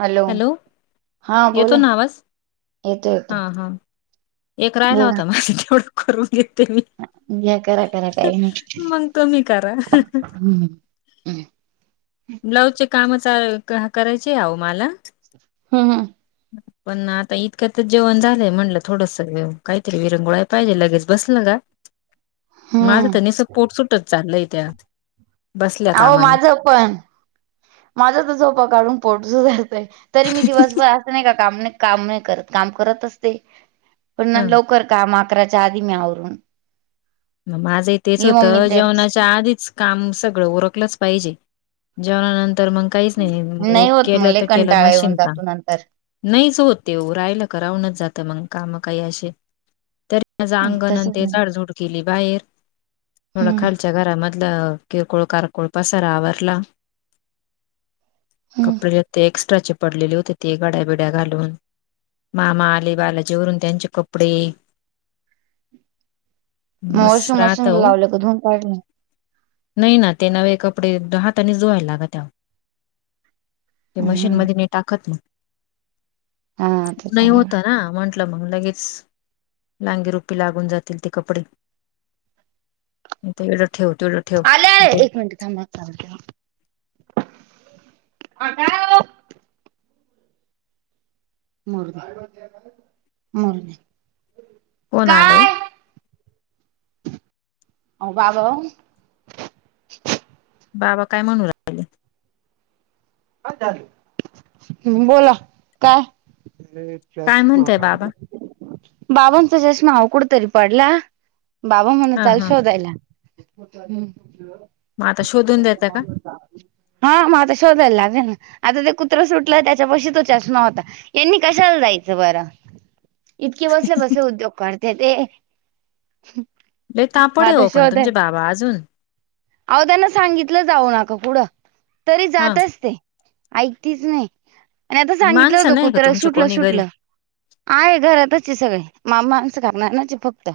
Hello हा येतो बोला ना आवाज येतो हा येतो. हा एक राहिला बोला होता माझ तेवढं करून घेते मी. घ्या करा करा काही नाही मग तुम्ही करा हम्म ब्लाऊजचे काम करायचे आहे आहो मला हम हम पण आता इतक्यात जेवण झालंय म्हणलं थोडसं काही तरी विरंगुळा पाहिजे लगेच बसल का माज त हम्म निसत पोट सूटत चालय त्या. बसल्या अहो कामाने माझं पण माझ त झोपा काढून पोट सुजलतय तरी मी दिवसभर अस नाही का काम नाही, काम नाही करत काम करत असते पण ह लवकर काम आकराच्या आधी मी आवरून माझं तेच ये मम्मी होतं तेच जेवणाच्या आधीच काम सगळं ओरखलंच पाहिजे जेवणानंतर मग काहीच नाही होत मग केलं लय तर केलं कंटाळा येऊन मशीन काम. जातो नंतर नाहीच हो ते रायला करावनच जातं मंग काम काही असे त त्याझ अंगण तसच ते आहे झाडझूड केली बाहेर थोडा हम्म खाल च्या घरामधलं किरकोळ कारकोळ पसारा आवरला. हम्म कपडे ते एक्स्ट्राचे पडलेली होते ती गड्याबिड्या घालून. मामा आले बालाजी वरून त्यांचे कपडे. मग मस्त वॉशिंग राहत मशीन ओ लावले का धुवून काढल. नाही ना ते नवे कपडे हाताने धुवावे लागत आहो. ते हम्म मशीनमध्ये मी टाकत नाही. हा ते नाही आले होता ना म्हण नही मग उघिच लांगीरूपी लागून जातील ती कपडे मग जरा ठेवतो आले आले एक मिनिट थांब आता. मरूदे मरूदे कोण आल ओ. बाबा हो बाबा बाबा काय म्हणू राहिले? हम, बोला काय काय म्हणताय बाबा? बाबांचा चा चस्मा कुठं तरी पडला बाबा हां, म्हणतात हां. शोधत मग आता शोधून देता का? हम आता शोधायला आता ते कुत्र सुटलं त्याच्या पशी तो चषमा होता. यांनी कशाला जायचं बरं. इतके बसले बसले उद्योग करते ते. लय तापड आहे आता हो बाबा तुमचे अजून अ त्यांना सांगितलं जाऊ नका कुढं तरी हां, जातच ते. ऐकतीच नाही आणि आता सांगितलं माणसं होत नाही का कुत्रा तुमचे सुटलं कोणी घरी? सुटलं. आहे घरातच आहे सगळे मामा न च काम आहे ना फक्त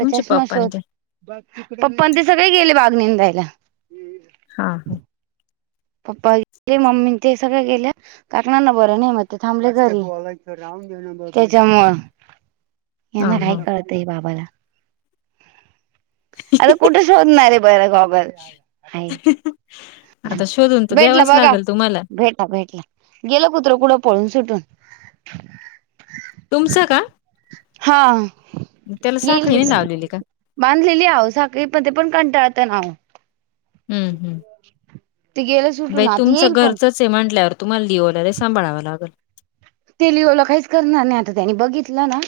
तुमचे पप्पा अन् ते. सगळे गेले ते बांगणी द्यायला हा. हा. पप्पा गेले मम्मी ते सगळे कारण यांना बरं नाही. मग ते थांबले घरी त्याच्यामुळे यांना हां, काय हां. कळतं बाबाला आता कुठे शोधणार आहे बरं खबर [inaudible] ह. भेटला बघा तुम्हाला. भेटला भेटला. गेलं कुत्रं कुठं पळून सुटून तुमचं का. हा. त्याला येईल साखळी नाही सुद्धा लावलेली का. बांधलेली हव साखळी पण पण कंटाळता नाव. हम्म हम्म. [unintelligible] बाई तुमचं येईल पण घरचंच आहे म्हटल्यावर तुम्हाला लिव आला ते सांभाळावं लागेल. ते लिओला काहीच करणार नाही आता त्यांनी बघितलं ना.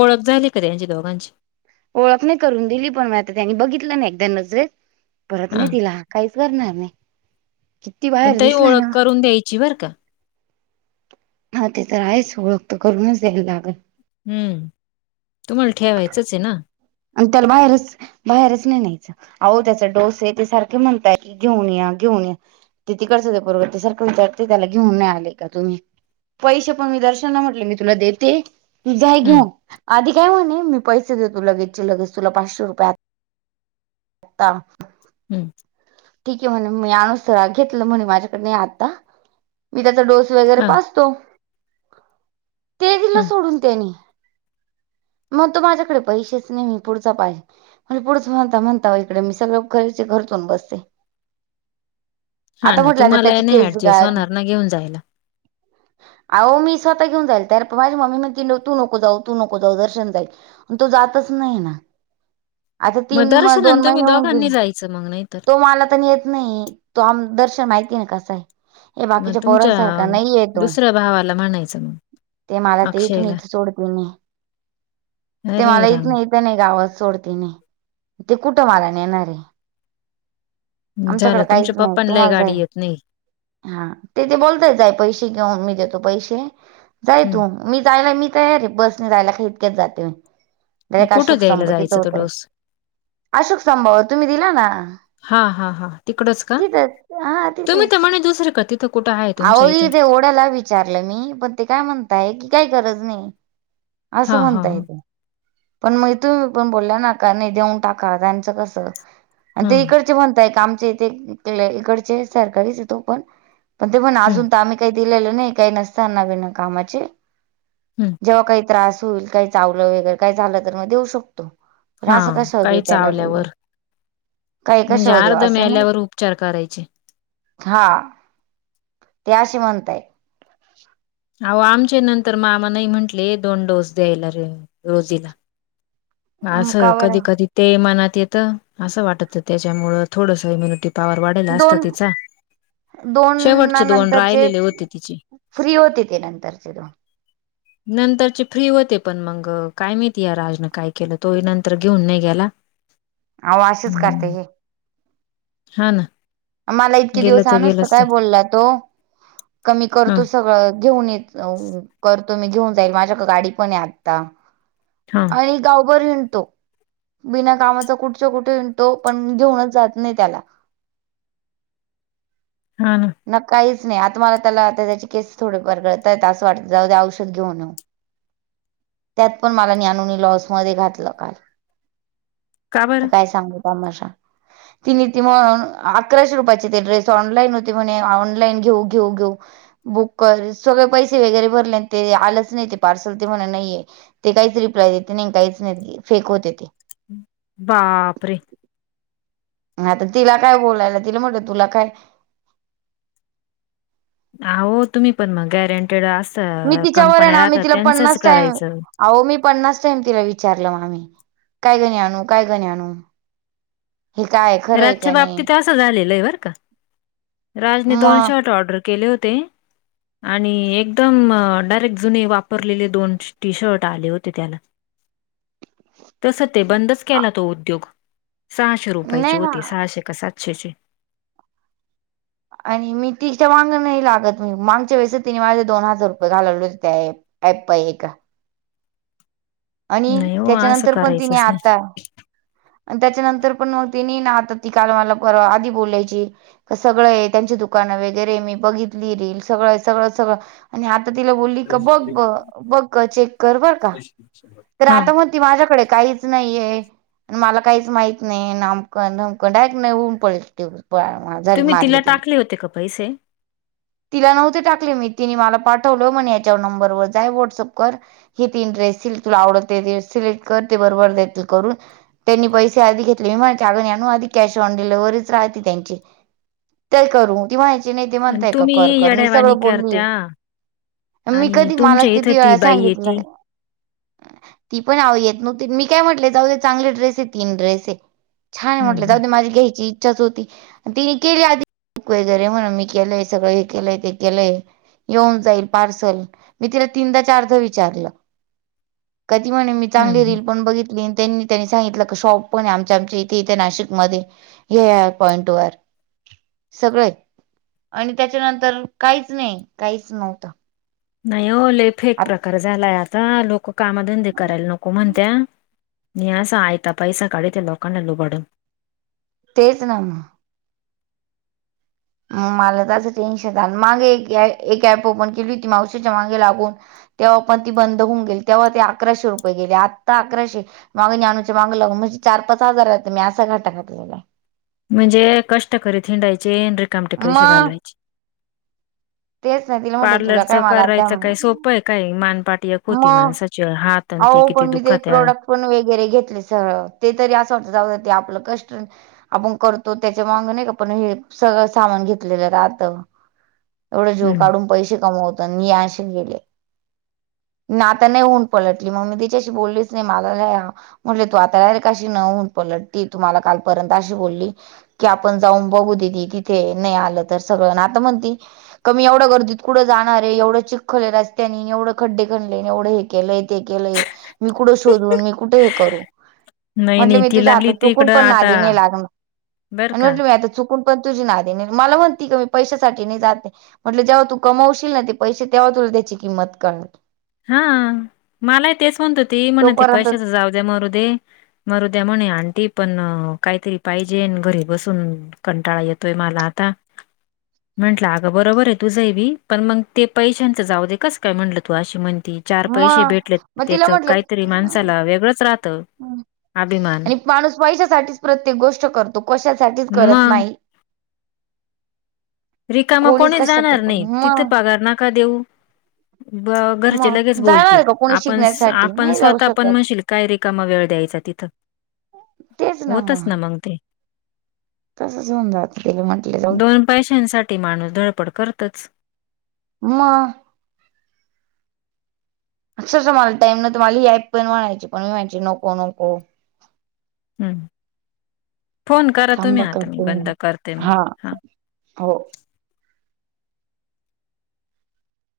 ओळख झाली का त्यांची दोघांची. ओळख नाही करून दिली पण म आता त्यांनी बघितलं ना एकदा नजरेत परत नाही हां, तिला काहीचं करणार नाही. किती मग बाहेर ते दिसला ओळख ना करून दयाची बरं का. हा ते तर हायच ओळख तर करून द्यायला लागलं हम्म, तुम्हाला ठेवायचंच आहे ना आणि त्यालाच बाहेरचं बाहेरचं नाही न्यायचं अहो त्याचा डोस ते सारखे म्हणताय कि घेऊन या घेऊन या [inaudible] पैसे पण मी दर्शन म्हटले मी तुला देते हं, जायगं आधी काय म्हणे मी पैसे देतो लगेच लगेच तुला पाचशे रुपये आता हम्म, ठीक आहे म्हणे मी असं घेतलं म्हणे माझ्याकडनं आता मी त्याचा डोस वगैरे हां, पाजतो ते दिलं हां. सोडून त्यांनी मग तू माझ्याकडे पैसे नाही म्हणे पुढचा पाहे म्हणे पुढचं म्हणता म्हणता इकडे मी सगळे पैसे खर्च करूबसते हा ना आता तुम्हाला त्याची नाही केस ऍडजस्ट गाळ होणार ना घेऊन जायला. आहो मी स्वः घेऊन जाईल त्या तर माझी मामी म्हण तू नको जाऊ तू नको जाऊ दर्शन जाईल तो जातच नाही ना आता तीन महिने दोन महिने होऊन गे चल मग नाही तर तो मला तर नेत नाही तो दर्शन माहितीय ना कसा आहे हे मग बाकीच्या तुमच्या पोरांसारखा नाही आहे तो दुसऱ्या भावाला म्हणायचं मग ते मला ते इथून अक्षयला इथं सोडते मी घरे इथं ना इथं गावात सोडते नाही ते कुठं मला न येणार आहे झालं आमच्याकडें तुमच्या काहीचं नाही पप्पांलाही तुम्हाला जाई गाडी येत नाही हा ते बोलताय आहे पैसे घेऊन मी देतो पैसे जाय हम्म तू मी जायला मी तयार आहे बसने जायला का इतक्यात जाते. कुठं अशोक द्यायला स्तंभ परत जायचं तो करा डोस अशोक स्तंभ तुम्ही दिला ना. हा हा हा तिकडंचं का तिथंच तुम्ही त म्हणे दुसरे तिथं कुठं आहे आव तुमच्या इथं मी ओढ्याला विचारलं मी पण ते काय म्हणताय की काय गरज नाही असं हा हा म्हणता हा येतं पण मग तुम्ही पण बोलला ना का नाही देऊन टाका त्यांचं कसं आणि ते हम्म इकडचे बणताय का आमचे इथे इकडचे सरकारीच तो पण पण ते पण हम्म अजून तर आम्ही काही दिलेलं नाही काही नसतनावीना कामाचे हम्म जेव्हा काही त्रास होईल काही चावलं वगैर काही झालं तर मग देऊ शकतो पण हा असं कशावर काही देऊ त्याला बोललो चावल्यावर काही म्हणजे कशावर देऊ अर्ध असं नाही मेल्यावर उपचार करायचे हा [inaudible] [inaudible] असं का कधी बरं कधी ते मनात येतं असं वाटत त्याच्यामुळं थोडस इम्युनिटी पवर वाढेला असता दोन तिचा दोन शेवटचे दोन नंतरचे राहिलेले होते तिचे. फ्री होती ते नंतरचे दोन नंतरची फ्री होते पण मगं काय माहिती या राजनं काय केलं तो नंतर घेऊन नाही गेला आव असेचं करते हम्म हे हा. ना. मला इतके गेलं दिवस अनोस तर गेलंच काय ते बोलला तो कमी ह करतो सगळं घेऊन येतं. जाऊन करतो मी घेऊन जाईल माझ्याकडे गाडी पण आहे आता हा, आणि गावभर हिंडतो. बिना कामाचा कुठच्या कुठे तो पण घेऊनच जात नाही त्याला हा न काहीच नाही आता मला त्याला त्याचे केस थोडे फार गळतात आहेत असं वाटतं जाऊद्या औषध घेऊन येऊ. [inaudible] त्यात पण मला नननी लॉस मध्ये घातलं का का बरं? काय सांगू तमाशा तिनी ती अकराशे रुपयाची ते ड्रेस ऑनलाईन होते म्हणे ऑनलाईन घेऊ घेऊ घेऊ बुक कर सगळे पैसे वगैरे भरले ते आलंच नाही ते पार्सल ते म्हणा नाहीये. ते काहीच रिप्लाय देते नाही काहीच नाही फेक होते ते बापरे ह तर तिला काय बोलायला तिला म्हणत तुला काय हो तुम्ही पण मग गॅरंटेड अस मी तिच्यावर आहे कंपन्याला ना मी आता तिला त्यांचंच पन्नास टाइम करायचं. अहो मी पन्नास टाईम तिला विचारलं म आम्ही काय घणी आणू काय गणी आणू ह काय एक राजच्या बाबतीत असं झालेलं आहे बर का, राजने दोन मग शर्ट ऑर्डर केले होते. आणि एकदम डायरेक्ट जुने वापरलेले दोन टी शर्ट आले होते त्याला तस ते बंदच केला तो उद्योग सहाश पाहिजे नाही ना होते सहाशे कि सातसे चे आणि मी तिच्या वांग नाही लागत मी मांगच्या वेळेस तिने माझे दोन हजार रुपये घालवले हो त्या ऍप पाई एका आणि नाही हो असं त्याच्यानंतर पण तिने करायचंच नाही. आता आणि त्याच्यानंतर पण मग तिनी ना आता ती काल मला आधी बोलायची. सगळं आहे त्यांची दुकानं वगैरे मी बघितली रील सगळं सगळं सगळं आणि आता तिला बोलली का बघ ब बघ चेक कर बर का तर हा आता म ती माझ्याकडे काहीच नाहीये. मला काहीच माहत नाही आमकण धमकन डारेक्ट नाही होऊन पडेलून झाली मारली तिने आले होते का पैसे तिला नव्हते टाकले मी तिने मला पाठवलं मण याच्या नंबरवर जाय व्हॉट्सअप कर ही तीन ड्रेस तुला आवडते सिलेक्ट करते बरोबर देेत करून त्यांनी पैसे आधी घेतले विमान चागणी आणू आधी कॅश ऑन डिलेव्हरीच राहते त्यांची काय करू ती म्हणायची नाही ते म्हणताय का मी कर कर येडावाणी सगळं बोलली. करत्या मी आणि कधी मला तुमच्या इथं किती ती वेळा बाई सांगितलं. यती [inaudible] ती पण आव येत नव्हती मी काय म्हटले जाऊ चांगले ड्रेस आहे तीन ड्रेस आहे. छान आहे हम्म म्हटलं जाऊ हम्म दे माझी घ्यायची इच्छाच होती तिने केली आधी वगैरे म्हणून मी केलंय हे सगळं केलंय ते केलंय येऊन जाईल पार्सल मी तिला तीनदा चारध विचारलं क ती म्हणे मी हम्म चांगली हम्म. रील पण बघितली त्यांनी त्यांनी सांगितलं क शॉप पण आमच्या आमच्या इथे इथे नाशिकमध्येध्ये ह पॉईंट वर सगळंय आणि त्याच्यानंतर काहीच नाही काहीच नव्हतं. नाही ओ फेक प्रकार झालाय आता, लोक कामधंदे करायला नको म्हणत्या नि अस आहेयता पैसा काढित लोकांना लुबाडून तेच ना म मला त्याच टेन्शन [inaudible] मागे एक एक ऍप ओपन केली होती मावशीच्या मागे लागून तेव्हा पण ती बंद होऊन गेली तेव्हा ते अकराशे रुपये गेले आत्ता अकराशे मागणी आणूच माग लागून म्हणजे चार पाच हजार राह मी असा घाटा घातलेला. म्हणजे कष्ट करीत हिंडायचे आणि रिकामटे पैसे मग घालवायचे. तेच नाही तिला म्हटले तुला काय पार्लरचं मला आता करायचं काय सोप पय काय मानपाट एक होती मग माणसाची हात आणते किती दुखात्या फोन वगैरे घेतले स ते तरी असं वाट जाऊ आपलं कष्ट आपण करतो त्याच्या माग नाही का पण हे सगळं सामान घेतलेलं राहत एवढे जेव हम्म. काढून पैसे कमवतो निआशेच गेले [inaudible] नाही ऊन पलटली मग मी तिच्याशी बोललीच नाही मला ल म्हटलं तू आता यरे कशी न होऊन पलटती तू मला कालपर्यंत अशी बोलली की आपण जाऊन बघू दिदी तिथे नाही आलं तर सगळं ना आता म्हणती क मी एवढं गर्दीत कुठं जाणार आहे एवढं चिक्कल हाय रस्त्यानी एवढं खड्डे खनले एवढं हे केलंय ते केलंय मी कुठं शोधून मी कुठे हे करू नाही म्हटलं नाही मी ती तुझ्या आता लागली ते चुकून इकडं पण आता नादी नई लागणार बर आणि का म्हटलं मी आता चुकून पण तुझी नादी नाही म्हणती क मी पैशासाठी नाही जातय म्हटल जेव्हा तू कमावशील ना ते पैसे तेव्हा तुला त्याची किंमत कळनार हा मलाही तेच म्हणत होती म्हण ते तोपर्यंत पैशाच जाऊ द्या मरू मरुद्या म्हणे आणि ते पण काहीतरी पाहिजे आणि घरी बसून कंटाळा येतोय मला आता म्हटलं अगं बरोबर आहे तू जय बी पण मग ते पैशांचं जाऊ दे कस काय म्हटलं तू अशी म्हणती चार पैसे मग भेटलेत मग तिला त्याच म्हटलं काहीतरी अं, माणसाला वेगळंच राहतं अभिमान आणि माणूस पैशासाठीच प्रत्येक गोष्ट करतो कशासाठीच करत मग नाही रिकामा कोणीच कोणी कशासाठी जाणार पण नाही तिथं मग पगार नाका देऊ ब घरचे मग लगेच जाणार बोलतील आहे का कोणी आपण शिकण्यासाठी आपण नाही जाऊ स्वतःपण शकत म्हणशील काय रेिकामा वेळ द्यायचा तिथं तेच होतच ना मग ते तसंच होऊन जातं त म्हंटलं जाऊ दोन पैशांसाठी माणूस धडपड करतच म अक्षरशः मला टाईम न तर मला याय पण म्हणायची पण मी म्हणायची नको नको हम्म फोन करा तुम्ही थांबा आता मी करते बंद करते मग हा हा हो